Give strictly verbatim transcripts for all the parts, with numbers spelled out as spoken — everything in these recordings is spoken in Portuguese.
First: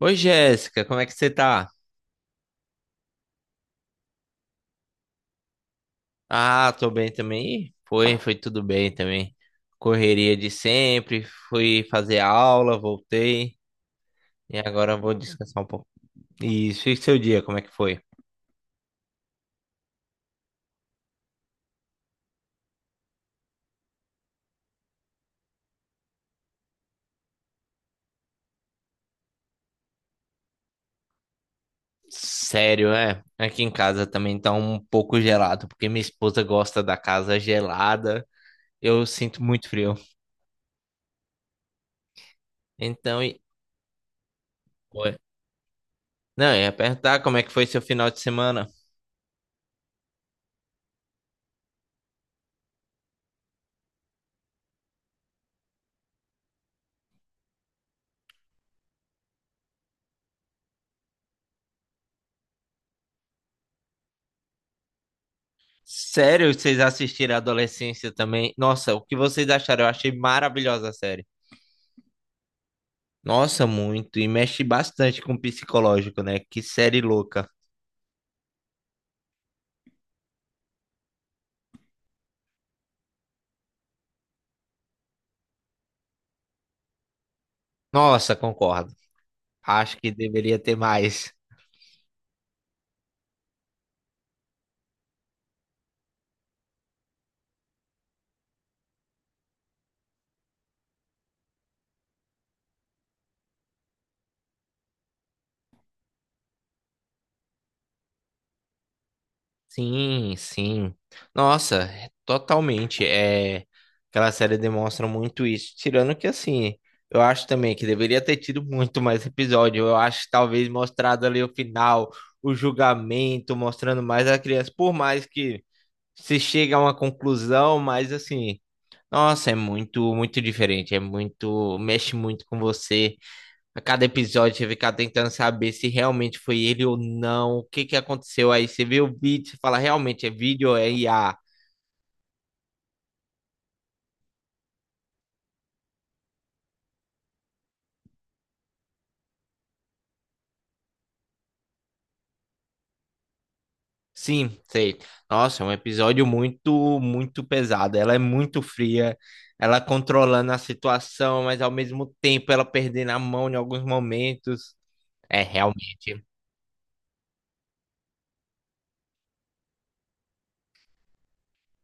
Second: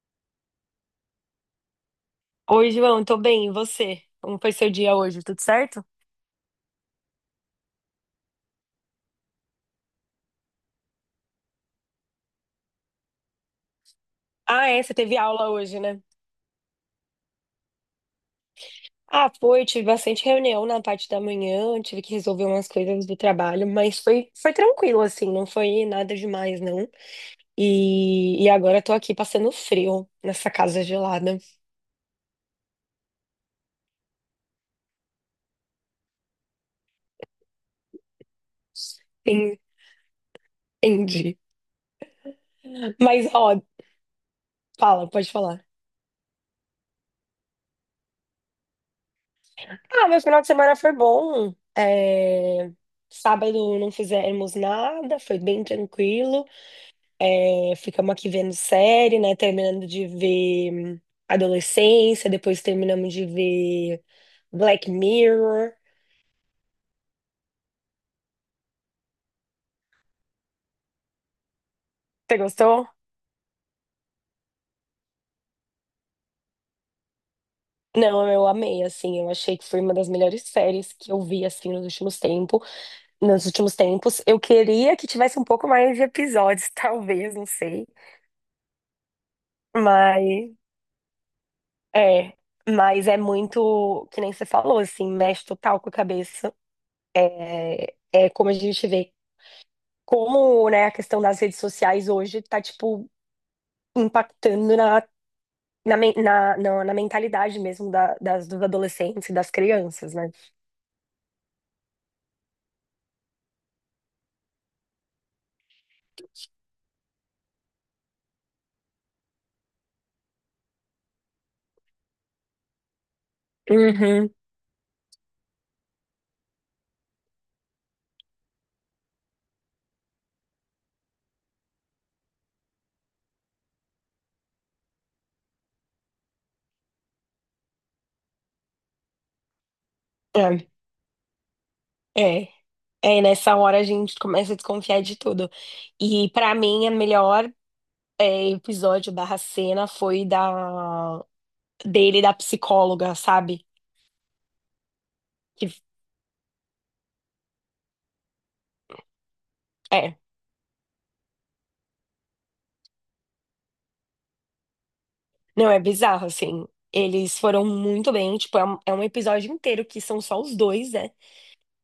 Oi, Jéssica, como é que você tá? Oi, João, tô bem, e você? Como foi seu dia hoje? Tudo certo? Ah, tô bem também. Ih, Foi, foi tudo bem também. Correria de sempre, fui fazer aula, voltei e Ah, é, você agora vou teve aula descansar um hoje, pouco. né? Isso, e seu dia, como é que foi? Ah, foi, tive bastante reunião na parte da manhã, tive que resolver umas coisas do trabalho, mas foi, foi tranquilo, assim, não foi nada demais, não. E, e agora tô aqui passando frio nessa casa gelada. Sério, é? Aqui em casa também tá um pouco gelado, porque minha esposa gosta da casa gelada. Eu sinto En- muito frio. Entendi. Então, Mas, e... ó, fala, Oi. pode falar. Não, eu ia perguntar como é que foi seu final de semana? Ah, meu final de semana foi bom. É, sábado não fizemos nada, foi bem tranquilo. É, ficamos aqui vendo série, né? Terminando de ver hum, Adolescência, depois terminamos de ver Black Mirror. Sério, vocês assistiram a Adolescência também? Nossa, o que vocês acharam? Eu achei maravilhosa a série. Você gostou? Nossa, muito. E mexe bastante com o psicológico, né? Que série louca. Não, eu amei, assim, eu achei que foi uma das melhores séries que eu vi, assim, nos últimos tempos. Nos últimos tempos, eu queria que tivesse um pouco mais de episódios, talvez, não sei, Nossa, concordo. Acho que mas deveria ter mais. é, mas é muito, que nem você falou, assim, mexe total com a cabeça. É, é como a gente vê. Como, né, a questão das redes sociais hoje tá, tipo, impactando na, na, men- na, na, na mentalidade mesmo da- das, dos adolescentes e das crianças, né? Sim, sim. Nossa, totalmente. É, aquela série demonstra muito isso. Tirando que, assim, eu acho também que deveria ter tido muito mais episódio. Eu acho que talvez mostrado ali o final, o julgamento, mostrando mais Uhum. a criança. Por mais que se chega a uma conclusão, mas assim, nossa, é muito, muito diferente, é muito, mexe muito com você. A cada episódio você fica tentando saber se realmente foi ele ou não, o que que aconteceu aí, você vê o vídeo, você fala, realmente é É, vídeo ou é I A? é. É, nessa hora a gente começa a desconfiar de tudo. E pra mim, a melhor é, episódio barra cena foi da dele e da psicóloga, sabe? Sim, sei. Nossa, é Que, um episódio muito, muito pesado. Ela é muito fria, ela é, controlando a situação, mas ao mesmo tempo ela perdendo a mão em alguns momentos. É, não, é realmente. bizarro, assim. Eles foram muito bem, tipo, é um, é um episódio inteiro que são só os dois, né?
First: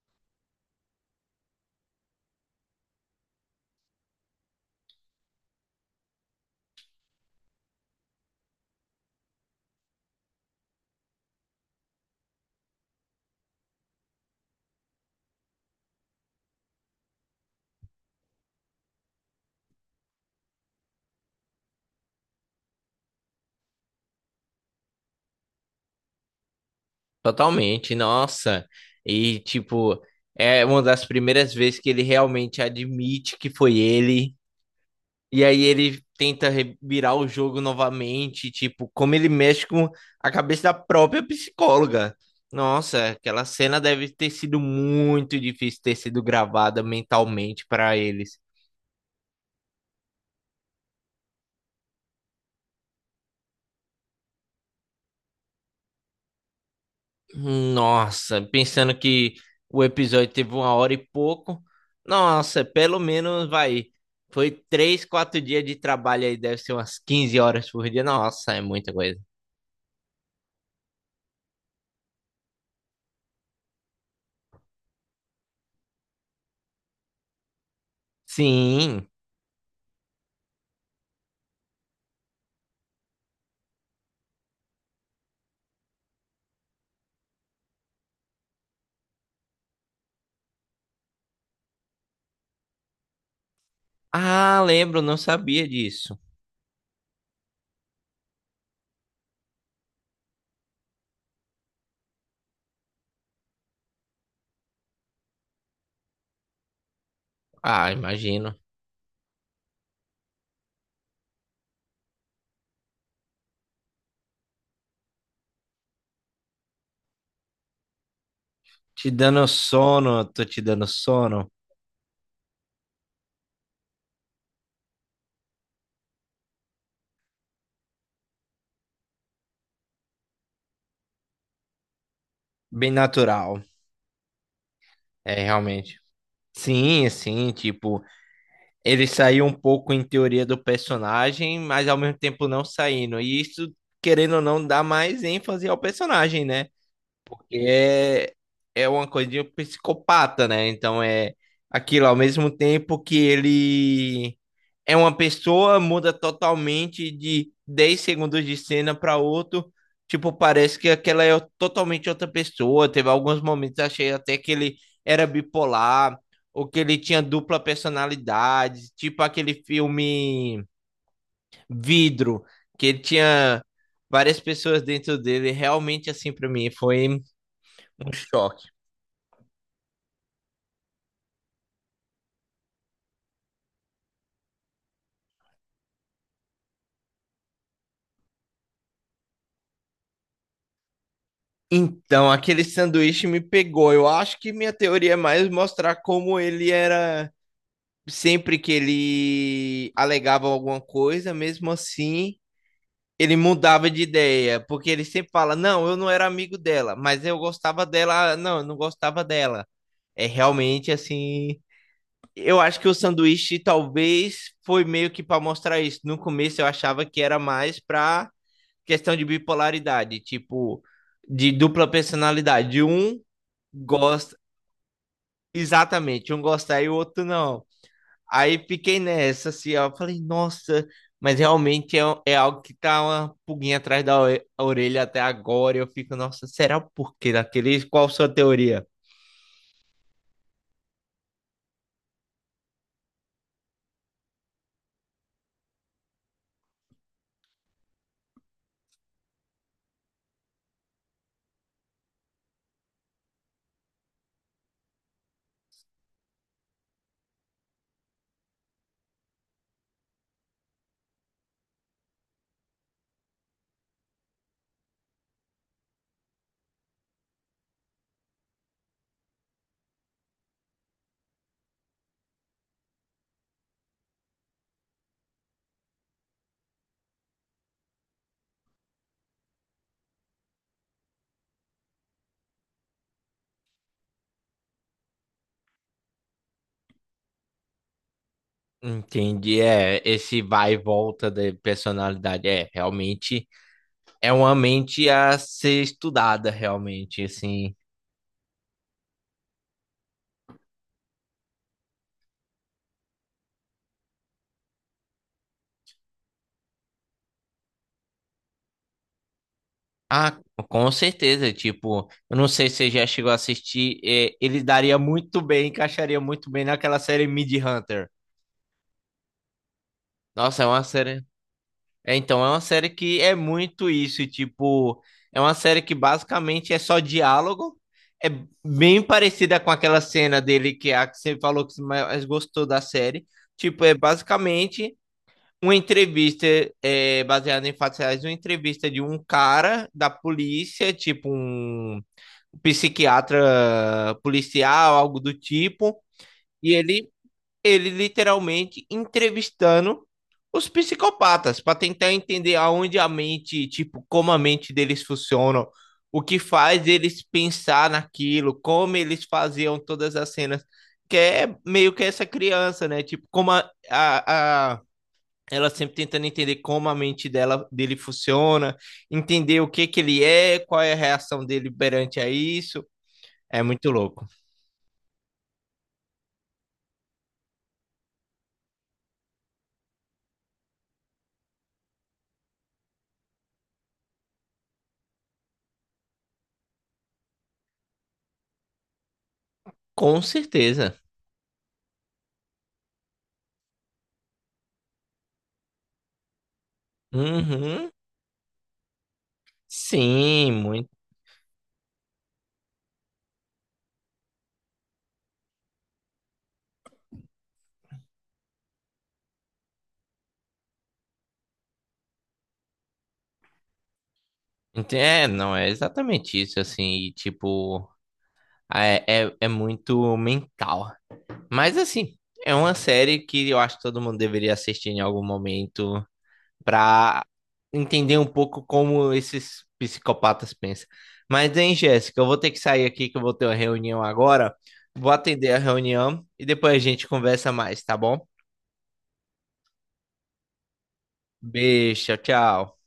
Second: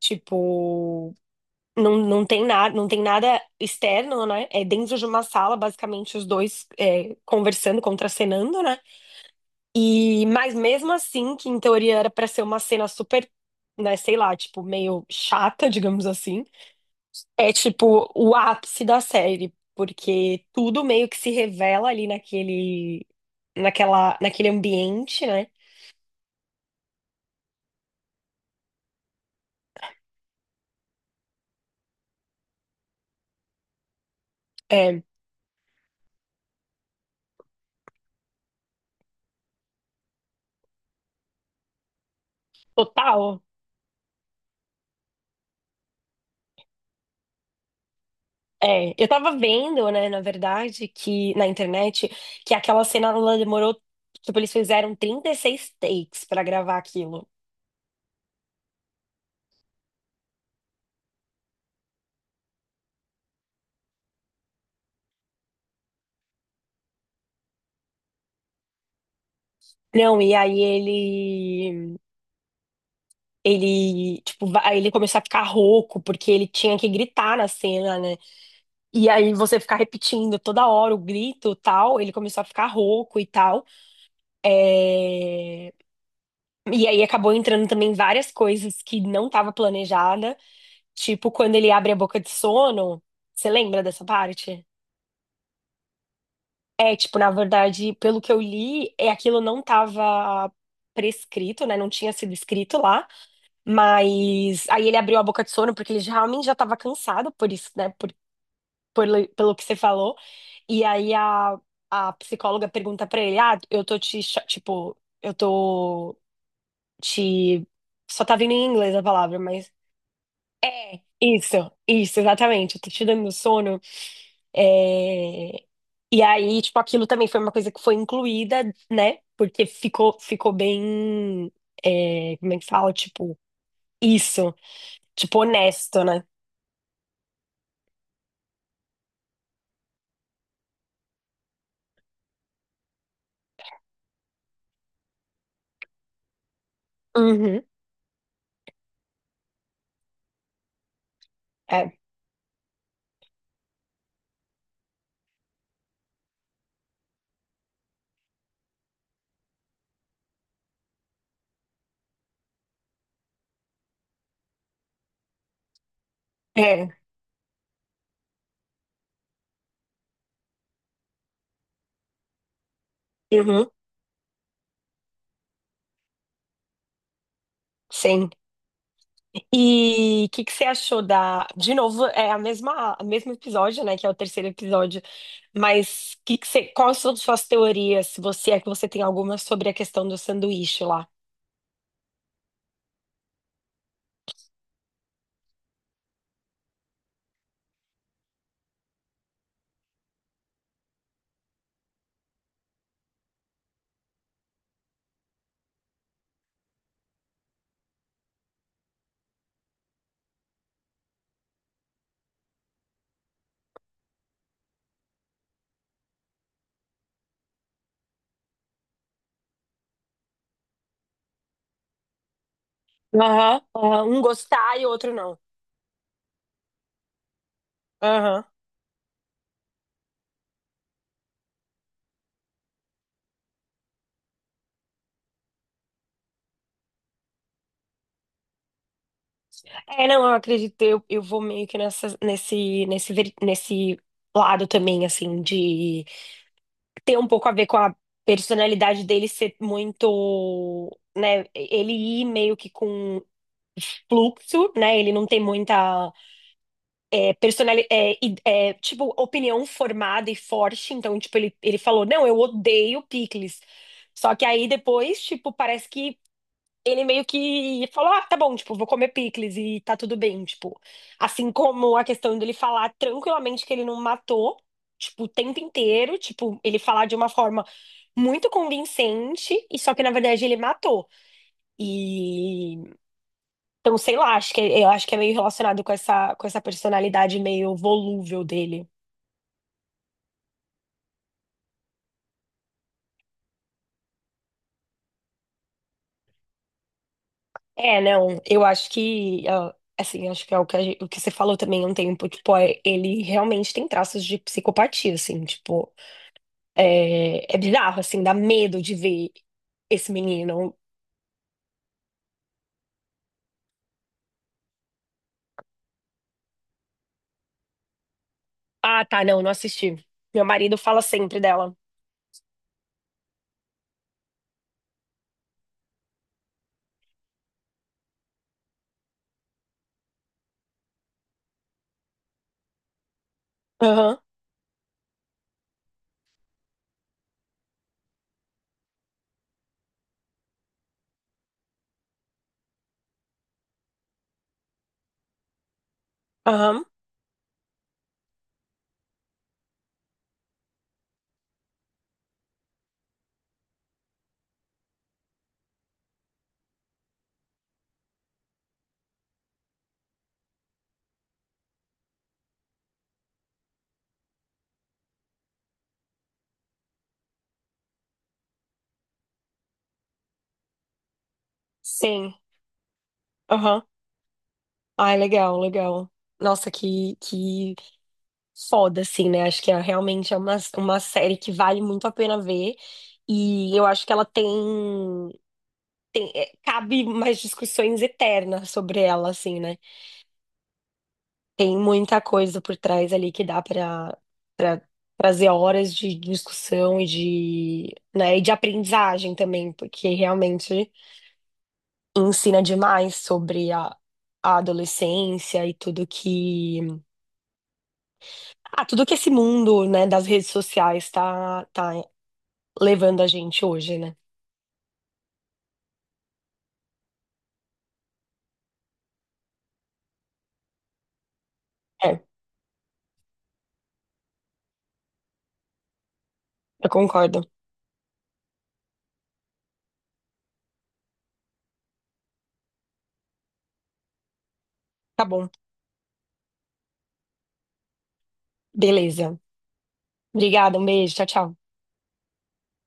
Tipo, não, não tem nada, não tem nada externo, né? É dentro de uma sala, basicamente, os dois é, conversando, contracenando, né? E, mas mesmo assim, que em teoria era pra ser uma cena super, né, sei lá, tipo, meio chata, digamos assim, é tipo o ápice da série, porque tudo meio que se revela ali naquele, naquela, naquele ambiente, né? Totalmente, nossa. E, tipo, é uma das primeiras vezes que ele realmente admite que foi ele. É, E aí ele tenta re- virar o jogo novamente, tipo, como ele mexe com a cabeça da própria psicóloga. Nossa, total. aquela cena deve ter sido muito difícil ter sido gravada mentalmente para eles. É, eu tava vendo, né, na verdade, que na internet, que aquela cena ela demorou, tipo, eles fizeram trinta e seis takes pra gravar aquilo. Nossa, pensando que o episódio teve uma hora e pouco. Nossa, pelo menos vai. Foi três, quatro dias de trabalho aí, deve ser umas quinze horas por dia. Nossa, é muita coisa. Não, e aí ele ele, tipo, va- aí ele começou a ficar rouco porque ele tinha que gritar na cena, né? Sim. E aí você ficar repetindo toda hora o grito, tal, ele começou a ficar rouco e tal. É, e aí acabou entrando também várias coisas que não tava planejada. Tipo, quando ele abre a boca de sono, você lembra dessa Ah, parte? lembro, não sabia disso. É, tipo, na verdade, pelo que eu li, é aquilo não estava prescrito, né? Não tinha sido escrito lá, mas aí ele abriu a boca de sono porque ele já- realmente já estava cansado por isso, né? Ah, Por, imagino. por- Pelo que você falou. E aí a, a psicóloga pergunta pra ele: "Ah, eu tô te, cha- tipo, eu tô te só tá vindo em inglês a Te palavra, dando mas sono, tô te dando É, sono. isso, isso, exatamente. Eu tô te dando sono. É, e aí, tipo, aquilo também foi uma coisa que foi incluída, né? Porque ficou, ficou bem. É, como é que Bem fala? Tipo, natural. isso. Tipo, É, realmente. honesto, né? Sim, sim, tipo. Ele saiu um pouco em teoria do personagem, mas ao mesmo tempo não saindo. E isso, querendo ou não, dá mais ênfase ao personagem, né? Porque Uhum. é, é uma coisa de um psicopata, né? Então é É, aquilo, ao mesmo tempo que ele é uma pessoa, muda totalmente de dez segundos de cena para outro. Tipo, parece que aquela é totalmente outra pessoa. Teve alguns momentos, achei até que ele era bipolar, ou que é. ele tinha dupla personalidade, tipo aquele filme Vidro, que ele tinha Uhum. várias pessoas dentro dele. Realmente, assim, para mim, foi um Sim. choque. E o que, que você achou da. De novo, é a mesma, o mesmo episódio, né? Que é o terceiro episódio. Mas que que você... quais são suas teorias? Se você é que você tem alguma sobre a questão do sanduíche lá. Então, aquele sanduíche me pegou. Eu acho que minha teoria é mais mostrar como ele era sempre que ele alegava alguma coisa, mesmo assim, ele mudava de ideia, porque ele sempre fala: "Não, eu não era amigo dela, mas eu gostava dela". ah, Não, eu não gostava dela. É realmente assim, eu acho que o sanduíche talvez foi meio que para mostrar isso. No começo eu achava que era mais para questão de bipolaridade, tipo de dupla personalidade. Um Aham, aham. Um gosta gostar e o outro não. exatamente, um gosta e o outro não. Aham. Aí fiquei nessa, assim, ó. Falei, nossa, mas realmente é, é algo que tá uma pulguinha atrás da ore- a orelha até agora. Eu fico, nossa, será o porquê daquele? Qual a sua teoria? É, não, eu acredito, eu, eu vou meio que nessa, nesse, nesse, ver- nesse lado também, assim, de ter um pouco a ver com a personalidade dele ser muito, né, ele ir meio que com fluxo, né, ele não tem muita é, personalidade, é, id- é, tipo, opinião formada e forte, então, tipo, ele, ele falou, não, eu odeio picles. Só que aí depois, tipo, parece que ele meio que falou, ah, tá bom, tipo, vou comer picles e tá tudo bem, tipo, assim como a questão dele falar tranquilamente que ele não matou, tipo, o tempo inteiro, tipo, ele falar de uma forma muito convincente, e só que na verdade ele matou. E então, sei lá, acho que eu acho que é meio relacionado com essa com essa personalidade meio volúvel dele. Entendi, é, esse vai e volta da personalidade, é, realmente é uma mente a ser estudada, realmente, assim. É, não, eu acho que ah, assim, acho que é o que, a gen- o que você falou também há um tempo, tipo, é, ele realmente tem traços de psicopatia, assim, tipo, é, é bizarro, assim, dá medo de ver esse Ah, menino. com certeza, tipo, eu não sei se você já chegou a assistir, é, ele daria muito bem, encaixaria muito bem naquela série Mid Hunter. Ah, tá, não, não assisti. Meu Nossa, é marido uma fala série. sempre dela. É, então, é uma série que é muito isso, e, tipo, é uma série que basicamente é só diálogo. É bem parecida com aquela cena dele que é a que você falou que você mais gostou da série. Tipo, é Aham, basicamente uma entrevista, é, baseada em fatos reais, uma entrevista de um cara da polícia, tipo um psiquiatra policial, algo do tipo, e aham, ele ele literalmente entrevistando os psicopatas para tentar entender aonde a mente, tipo, como a mente deles funciona, o que faz eles pensar naquilo, como eles faziam todas as cenas, que é meio que essa criança, né? Tipo, como a, a, a ela sempre tentando entender como a mente dela dele funciona, entender o que que ele é, qual é a reação dele perante a sim, isso. É aham. muito louco. Ai, legal, legal. Nossa, que, que foda, assim, né? Acho que é, realmente é uma, uma série que vale muito a pena ver. E eu acho que ela tem. É, cabe mais discussões eternas sobre ela, assim, né? Com certeza. Tem muita coisa por trás ali que dá para trazer horas de discussão e Uhum. de, né, e de aprendizagem também, porque Sim, muito. realmente ensina demais sobre a, a adolescência e tudo que, ah, tudo que esse mundo, né, das redes sociais tá, tá levando a gente hoje, né? Ente- É, não, é exatamente isso, assim, e, tipo, é, é, é muito mental. Mas, assim, É, é uma série que eu acho que todo mundo deveria assistir em algum momento eu pra concordo. entender um pouco como esses psicopatas pensam. Mas, hein, Jéssica, eu vou ter que sair aqui que eu vou ter uma reunião agora. Vou Tá bom. atender a reunião e depois a gente conversa mais, tá bom? Beleza. Obrigada, um beijo. Tchau, tchau. Beijo, tchau, tchau.